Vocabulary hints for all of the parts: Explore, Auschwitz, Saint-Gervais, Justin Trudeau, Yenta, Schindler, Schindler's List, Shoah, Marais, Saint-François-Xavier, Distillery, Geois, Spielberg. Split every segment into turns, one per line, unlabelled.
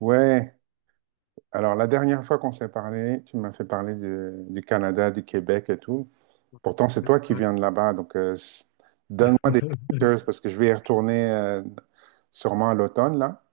Ouais, alors la dernière fois qu'on s'est parlé, tu m'as fait parler du Canada, du Québec et tout. Pourtant, c'est toi qui
Ouais.
viens de là-bas, donc, donne-moi des pointers parce que je vais y retourner sûrement à l'automne, là.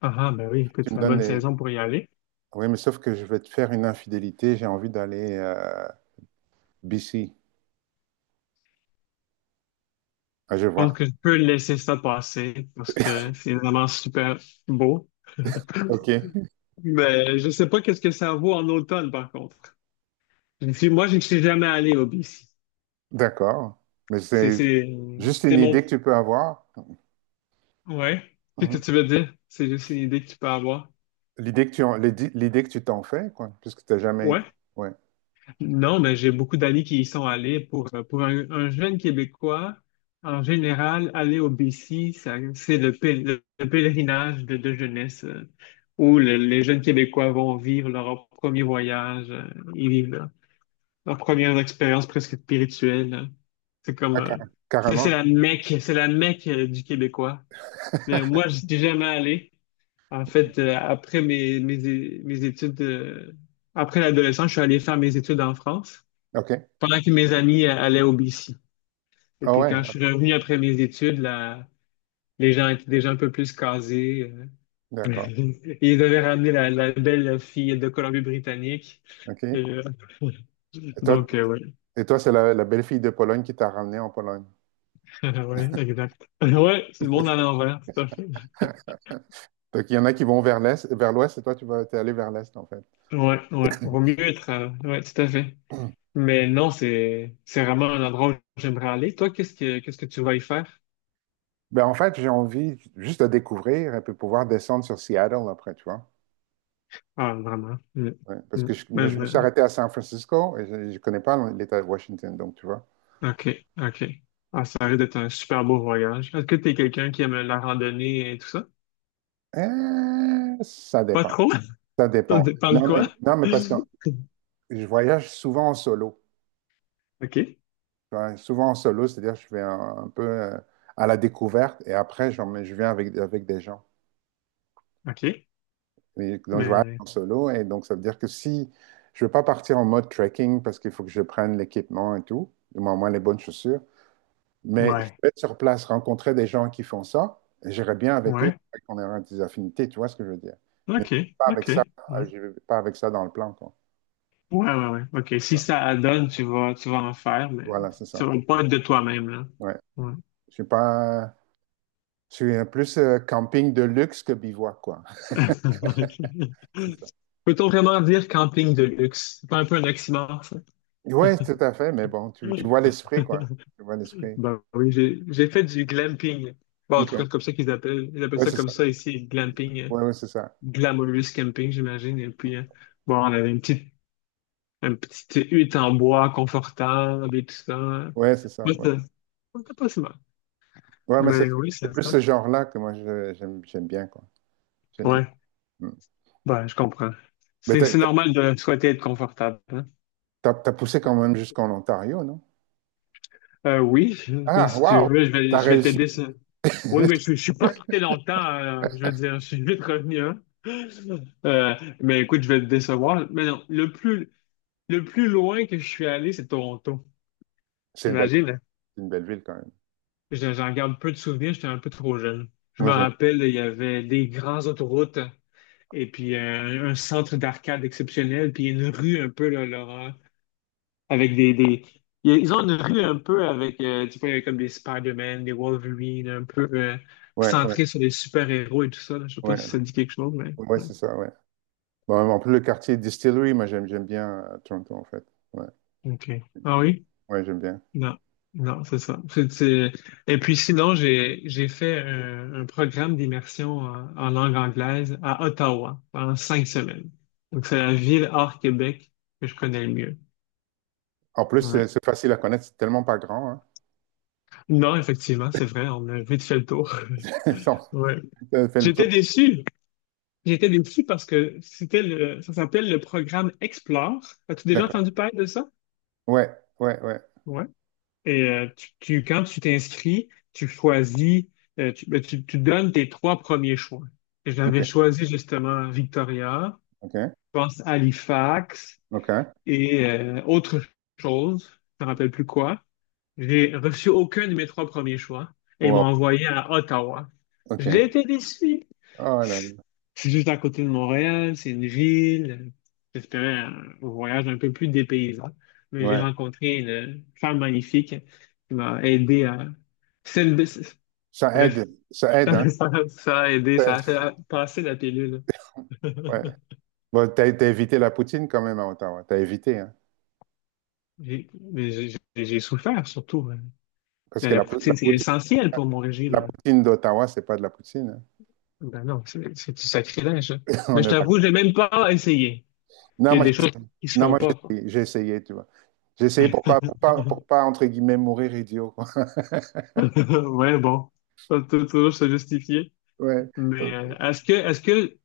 Ah, ah, ben oui, écoute,
Tu
c'est
me
la
donnes
bonne
des...
saison pour y aller.
Oui, mais sauf que je vais te faire une infidélité, j'ai envie d'aller BC, à
Je pense
Geois.
que je peux laisser ça passer parce que c'est vraiment super beau.
Ok,
Mais je sais pas qu'est-ce que ça vaut en automne, par contre. Je ne suis- Moi, je ne suis jamais allé au BC.
d'accord. Mais
C'est,
c'est
c'est,
juste
c'est
une
mon.
idée que tu peux avoir.
Ouais. Qu'est-ce que
Mhm.
tu veux dire? C'est juste une idée que tu peux avoir.
L'idée que tu t'en fais, quoi, puisque tu n'as jamais été.
Ouais.
Ouais.
Non, mais j'ai beaucoup d'amis qui y sont allés. Pour un jeune Québécois, en général, aller au BC, c'est le pèlerinage de jeunesse, où les jeunes Québécois vont vivre leur premier voyage. Ils vivent leur première expérience presque spirituelle. C'est comme,
Ah,
euh, c'est
carrément.
c'est la Mecque, c'est la Mecque du Québécois. Mais moi, je suis jamais allé. En fait, après mes études, après l'adolescence, je suis allé faire mes études en France
OK.
pendant que mes amis allaient au BC. Et
Ah
puis
ouais.
quand je suis revenu après mes études, là, les gens étaient déjà un peu plus casés.
D'accord.
Ils devaient ramener la belle fille de Colombie-Britannique.
OK.
Et,
Et
euh,
toi,
donc, ouais.
toi, c'est la belle-fille de Pologne qui t'a ramené en Pologne.
Ouais, exact. Ouais, c'est le monde à l'envers, tout à fait.
Donc, il y en a qui vont vers l'est, vers l'ouest, et toi, t'es allé vers l'est, en fait.
Ouais, ouais. Vaut mieux être. Ouais, tout à fait. Mais non, c'est vraiment un endroit où j'aimerais aller. Toi, qu'est-ce que tu vas y faire?
Ben, en fait, j'ai envie juste de découvrir et puis pouvoir descendre sur Seattle après, tu vois.
Ah, vraiment. Mm,
Ouais, parce
mm.
que je, me je
Même,
me suis
euh,
arrêté à San Francisco et je ne connais pas l'État de Washington, donc tu vois.
OK, OK. Ah, ça risque d'être un super beau voyage. Est-ce que t'es quelqu'un qui aime la randonnée et tout ça?
Ça
Pas
dépend.
trop?
Ça
Ça
dépend.
dépend de
Non, mais,
quoi?
non, mais parce que je voyage souvent en solo.
OK,
Tu vois. Souvent en solo, c'est-à-dire que je vais un peu à la découverte et après, je viens avec des gens.
OK.
Oui, donc je voyage
Mais,
en solo et donc ça veut dire que si je ne veux pas partir en mode trekking parce qu'il faut que je prenne l'équipement et tout, du moins les bonnes chaussures, mais je
ouais,
peux être sur place, rencontrer des gens qui font ça, et j'irai bien avec eux,
ouais.
et qu'on aura des affinités, tu vois ce que je veux dire. Mais
OK,
pas avec ça,
OK. Ouais,
je vais pas avec ça dans le plan, quoi.
ouais, ouais, ouais. OK, si ça donne, tu vas en faire, mais
Voilà, c'est
ça
ça.
va pas être de toi-même, là.
Ouais.
Ouais.
Je suis pas, je suis plus camping de luxe que bivouac, quoi.
OK.
C'est ça.
Peut-on vraiment dire camping de luxe? C'est pas un peu un oxymore, ça?
Ouais, tout à fait, mais bon, tu vois l'esprit, quoi. Tu vois l'esprit.
Bah oui, j'ai fait du glamping. Bon, en tout cas,
Ok.
comme ça qu'ils appellent. Ils appellent
Ouais,
ça
c'est
comme
ça.
ça ici, glamping,
Ouais, ouais, c'est ça.
glamorous camping, j'imagine. Et puis, bon, on avait une petite hutte en bois confortable et tout ça.
Ouais, c'est ça.
Moi,
Ouais,
c'était pas si mal.
ouais mais c'est
Mais oui,
c'est
c'est
plus
ça.
ce genre-là que moi j'aime bien, quoi. J'aime bien.
Ouais,
Mm.
bah, je comprends.
Mais
C'est
t'as,
c'est
t'as,
normal de souhaiter être confortable, hein.
t'as- t'as poussé quand même jusqu'en Ontario, non?
Oui, mais
Ah,
si tu
waouh!
veux,
T'as
je vais
réussi.
t'aider. Oui, mais je, je suis pas resté longtemps, je veux dire, je suis vite revenu, hein. Euh, mais écoute, je vais te décevoir. Mais non, le plus loin que je suis allé, c'est Toronto.
C'est une belle,
T'imagines?
c'est une belle ville quand même.
J'en garde peu de souvenirs, j'étais un peu trop jeune. Je me
Moi j'aime.
rappelle, il y avait des grandes autoroutes et puis un centre d'arcade exceptionnel, puis une rue un peu, là, Laurent, avec des. Ils ont une rue un peu avec, tu vois, comme des Spider-Man, des Wolverine, un peu
Ouais, ouais,
centré sur les super-héros et tout ça, là. Je sais pas
ouais,
si
ouais,
ça dit quelque chose, mais
ouais,
ouais.
c'est ça, ouais. Bon, en plus le quartier Distillery, moi j'aime bien, Toronto en fait. Ouais,
OK. Ah oui?
ouais, j'aime bien.
Non, non, c'est ça. Et puis sinon, j'ai fait un programme d'immersion en langue anglaise à Ottawa pendant 5 semaines. Donc c'est la ville hors Québec que je connais le mieux.
En plus
Ouais.
c'est facile à connaître, c'est tellement pas grand, hein.
Non, effectivement, c'est vrai, on a vite fait le tour. Ouais.
Non, fait le tour.
J'étais déçu. J'étais déçu parce que ça s'appelle le programme Explore. As-tu déjà
D'accord.
entendu parler de ça?
Ouais, ouais, ouais.
Et quand tu t'inscris, tu choisis, ben, tu donnes tes trois premiers choix. Et
Ok,
j'avais choisi justement Victoria,
ok,
je pense Halifax
ok.
et autre chose, je ne me rappelle plus quoi. J'ai reçu aucun de mes trois premiers choix et ils m'ont
Wow,
envoyé à Ottawa.
ok.
Je l'ai été déçu.
Oh là là.
C'est juste à côté de Montréal, c'est une ville. J'espérais un voyage un peu plus dépaysant. Mais j'ai
Ouais.
rencontré une femme magnifique qui m'a aidé à. c'est une- Bref,
Ça aide, hein.
ça a aidé,
Ça-
ça a fait
c'est-
passer la pilule.
ouais. Bon, t'as évité la poutine quand même à Ottawa. T'as évité, hein.
Mais j'ai souffert surtout, hein.
Parce
Mais
que
la
la, pou- la
poutine, c'est
poutine,
essentiel pour mon
la
régime.
poutine d'Ottawa, c'est pas de la poutine, hein.
Ben non, c'est du sacrilège. Mais
On
je
est
t'avoue,
d'accord.
j'ai même pas essayé.
Non,
Il y a
moi,
des
j'ai,
choses qui se
non,
font
moi, j'ai
pas, quoi.
essayé, tu vois. J'ai essayé pour pas, entre guillemets, mourir idiot, quoi.
Ouais, bon, faut toujours se justifier.
Ouais.
Mais
Donc,
euh, est-ce que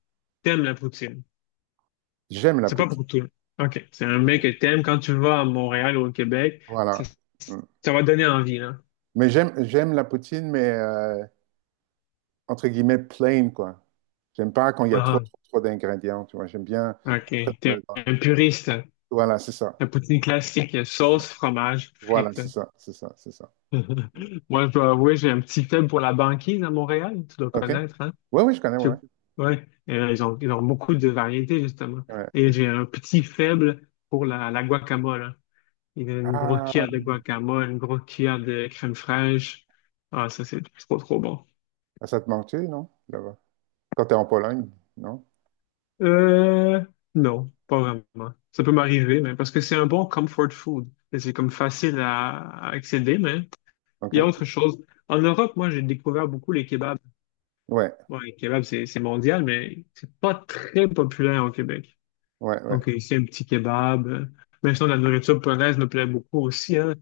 t'aimes la poutine?
j'aime la
C'est pas
poutine.
pour tout. OK, c'est un mec que t'aimes. Quand tu vas à Montréal ou au Québec, ça,
Voilà. Mm.
ça va donner envie, là.
Mais j'aime la poutine, mais entre guillemets, plain, quoi. J'aime pas quand il y a trop,
Ah,
trop, trop d'ingrédients, tu vois. J'aime bien être
OK,
dans le-
t'es
dans le-
un puriste.
Voilà, c'est ça.
La poutine classique, sauce, fromage,
Voilà,
frites.
c'est ça, c'est ça, c'est ça.
Moi, je dois avouer, j'ai un petit faible pour la banquise à Montréal, tu dois
OK?
connaître, hein?
Oui, oui, je connais, oui.
Je- Ouais, ils ont beaucoup de variétés, justement.
Ouais. Ouais.
Et j'ai un petit faible pour la guacamole, hein. Il y a une grosse
Ah,
cuillère de guacamole, une grosse cuillère de crème fraîche. Ah, ça, c'est trop, trop bon.
ça te manque, non? Là-bas. Quand t'es en Pologne, non?
Euh, non, pas vraiment. Ça peut m'arriver, mais parce que c'est un bon comfort food. Et c'est comme facile à accéder, mais il y a
OK?
autre chose. En Europe, moi, j'ai découvert beaucoup les kebabs.
Ouais,
Bon, les kebabs, c'est mondial, mais c'est pas très populaire au Québec.
ouais, ouais.
Donc, ici, un petit kebab. Même sinon, la nourriture polonaise me plaît beaucoup aussi, hein.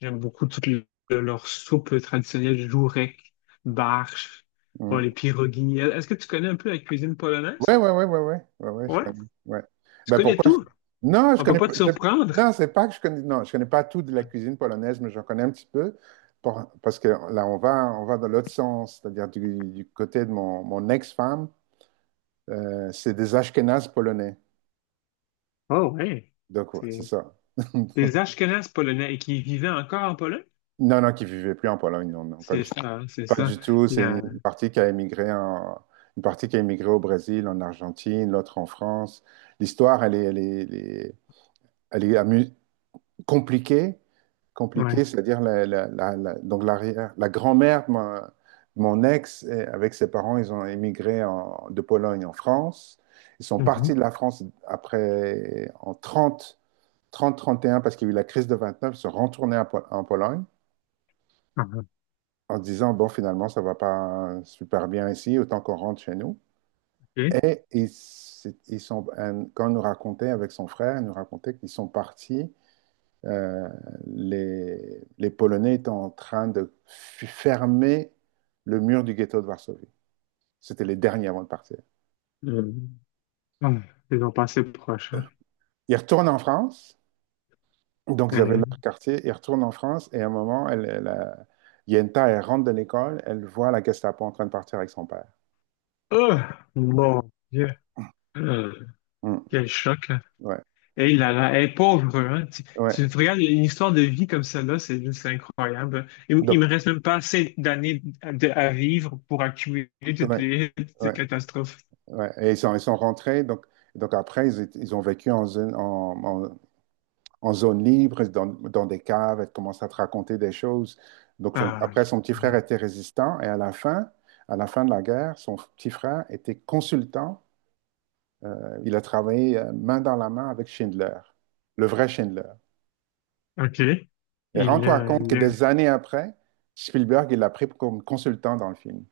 J'aime beaucoup toutes leurs soupes traditionnelles, jourek, barche, bon,
Mm.
les pierogies. Est-ce que tu connais un peu la cuisine
Ouais,
polonaise?
ouais, ouais, ouais, ouais, ouais, ouais, je
Ouais.
connais. Ouais.
Tu
Ben
connais
pourquoi?
tout.
Non, je
On peut
connais
pas
pas.
te surprendre.
Non, c'est pas que je connais. Non, je connais pas tout de la cuisine polonaise, mais j'en connais un petit peu. Parce que là, on va dans l'autre sens, c'est-à-dire du côté de mon ex-femme, c'est des Ashkénazes polonais.
Oh, ouais.
Donc, ouais,
C'est
c'est ça.
des Ashkénazes polonais qui vivaient encore en Pologne.
Non, non, qui vivait plus en Pologne, non, non,
C'est ça, c'est
pas
ça.
du tout.
Il y
C'est
a.
une partie qui a émigré, une partie qui a émigré au Brésil, en Argentine, l'autre en France. L'histoire, elle est, elle est, elle est, elle est amu- compliquée,
Ouais.
c'est-à-dire donc l'arrière, la grand-mère de de mon ex, eh, avec ses parents, ils ont émigré de Pologne en France. Ils sont
Mhm.
partis de la France après, en 31, parce qu'il y a eu la crise de 29, ils sont retournés en Pologne,
Ah,
en disant, bon, finalement, ça ne va pas super bien ici, autant qu'on rentre chez nous.
OK
Et ils, ils sont, Quand on nous racontait avec son frère, il nous racontait qu'ils sont partis, euh, les Polonais étaient en train de fermer le mur du ghetto de Varsovie. C'était les derniers avant de partir.
Euh, ah, ils ont passé proche, hein.
Ils retournent en France, donc ils avaient
Euh,
leur quartier, ils retournent en France et à un moment, Yenta, elle rentre de l'école, elle voit la Gestapo en train de partir avec son père.
Oh, mon Dieu. Euh,
Hmm,
Quel choc, hein.
ouais,
Hey là là, hey, pauvre, hein. Tu,
ouais.
tu te regardes une histoire de vie comme celle-là, c'est juste incroyable. Il me
Donc,
reste même pas assez d'années à vivre pour accumuler
ouais,
toutes ces
ouais.
catastrophes.
Ouais, et ils sont rentrés, donc, après, ils ont vécu en zone libre, dans des caves, elle commence à te raconter des choses. Donc
Ah,
après, son petit frère était résistant, et à la fin de la guerre, son petit frère était consultant. Il a travaillé main dans la main avec Schindler, le vrai Schindler.
OK. Et
Et rends-toi
le,
compte que
le...
des années après, Spielberg, il l'a pris comme consultant dans le film.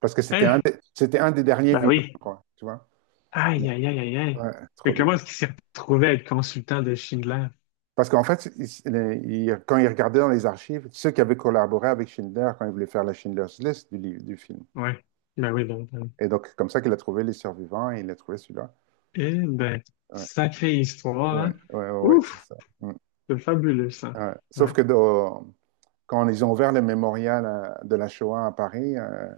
Parce que c'était un
Hein?
des, c'était un des derniers
Bah
vivants,
oui.
quoi, tu vois?
Aïe, aïe, aïe, aïe, aïe.
Ouais, trop
Mais
bien.
comment est-ce qu'il s'est retrouvé à être consultant de Schindler?
Parce qu'en fait, quand ils regardaient dans les archives, ceux qui avaient collaboré avec Schindler quand ils voulaient faire la Schindler's List du film.
Ouais. Bah oui, ben, ben.
Et donc, comme ça qu'il a trouvé les survivants et il a trouvé celui-là.
Eh ben,
Ouais,
sacrée histoire,
ouais,
hein.
ouais, ouais, ouais, c'est
Ouf,
ça. Mm.
c'est fabuleux ça.
Ouais.
Ouais.
Sauf que quand ils ont ouvert le mémorial de la Shoah à Paris,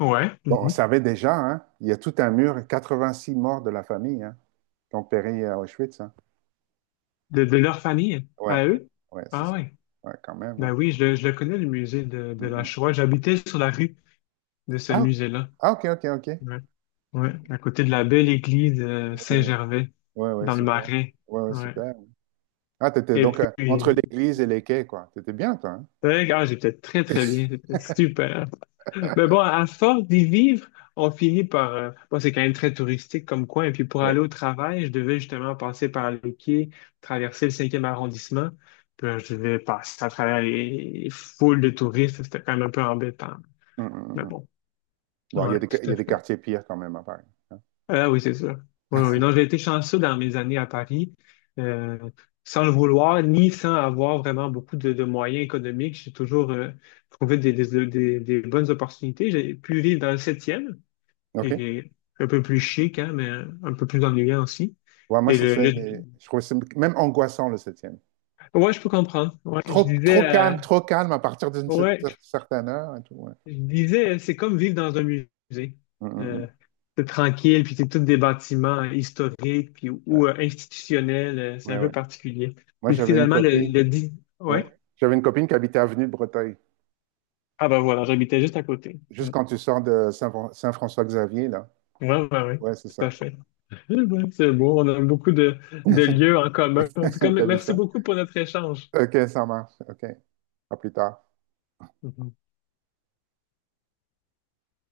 Ouais.
bon, on
Mhm.
savait déjà, hein, il y a tout un mur, 86 morts de la famille, hein, qui ont péri à Auschwitz, hein.
De leur famille,
Ouais,
à eux?
ouais, c'est
Ah
ça.
ouais.
Ouais, quand même, ouais.
Ben oui, je le connais, le musée de
Mm,
la
mm.
Shoah. J'habitais sur la rue de ce
Ah,
musée-là.
ah, ok, ok, ok.
Ouais. Ouais, à côté de la belle église
Ouais, ouais,
Saint-Gervais,
ouais, ouais,
dans le
super.
Marais.
Ouais, ouais,
Ouais.
super. Ah, t'étais
Et
donc Et-
puis,
euh, entre l'église et les quais, quoi. T'étais bien, toi, hein?
ouais, ah, j'ai peut-être très, très bien. C'était super, hein? Mais bon, à force d'y vivre, on finit par. Bon, c'est quand même très touristique comme coin. Et puis pour
Oui. Ouais.
aller au travail, je devais justement passer par les quais, traverser le cinquième arrondissement. Puis là, je devais passer à travers les foules de touristes. C'était quand même un peu embêtant.
Mm, mm,
Mais
mm.
bon,
Bon, il y
ouais,
a des, il
tout
y
à
a des
fait.
quartiers pires quand même à Paris.
Ah oui, c'est sûr. Oui, oui. Non, j'ai été chanceux dans mes années à Paris. euh, Sans le vouloir, ni sans avoir vraiment beaucoup de moyens économiques, j'ai toujours trouvé des bonnes opportunités. J'ai pu vivre dans le septième, qui
OK?
est un peu plus chic, hein, mais un peu plus ennuyant aussi.
Ouais, moi,
Et le, le-
Je trouve que c'est même angoissant, le septième.
Ouais, je peux comprendre. Ouais, je
Trop,
disais,
trop calme à partir d'une
ouais,
certaine heure et tout. Ouais.
c'est comme vivre dans un musée.
Mm, mm,
Euh,
mm.
c'est tranquille, puis c'est tous des bâtiments historiques puis, ou institutionnels. C'est
Ouais,
un
ouais,
peu
ouais.
particulier.
Moi,
Puis
j'avais une
finalement, le
copine.
dit.
Ouais. Ouais.
Ouais.
J'avais une copine qui habitait avenue de Breteuil.
Ah ben voilà, j'habitais juste à côté. Mm.
Juste quand tu sors de Saint-François-Xavier, là.
Ouais, ouais, ouais.
Ouais, c'est
Tout à
ça.
fait. Eh ben, c'est beau, on a beaucoup de lieux en commun. En tout cas,
T'as vu
merci
ça?
beaucoup pour notre échange.
OK, ça marche. OK. À plus tard.
Mhm.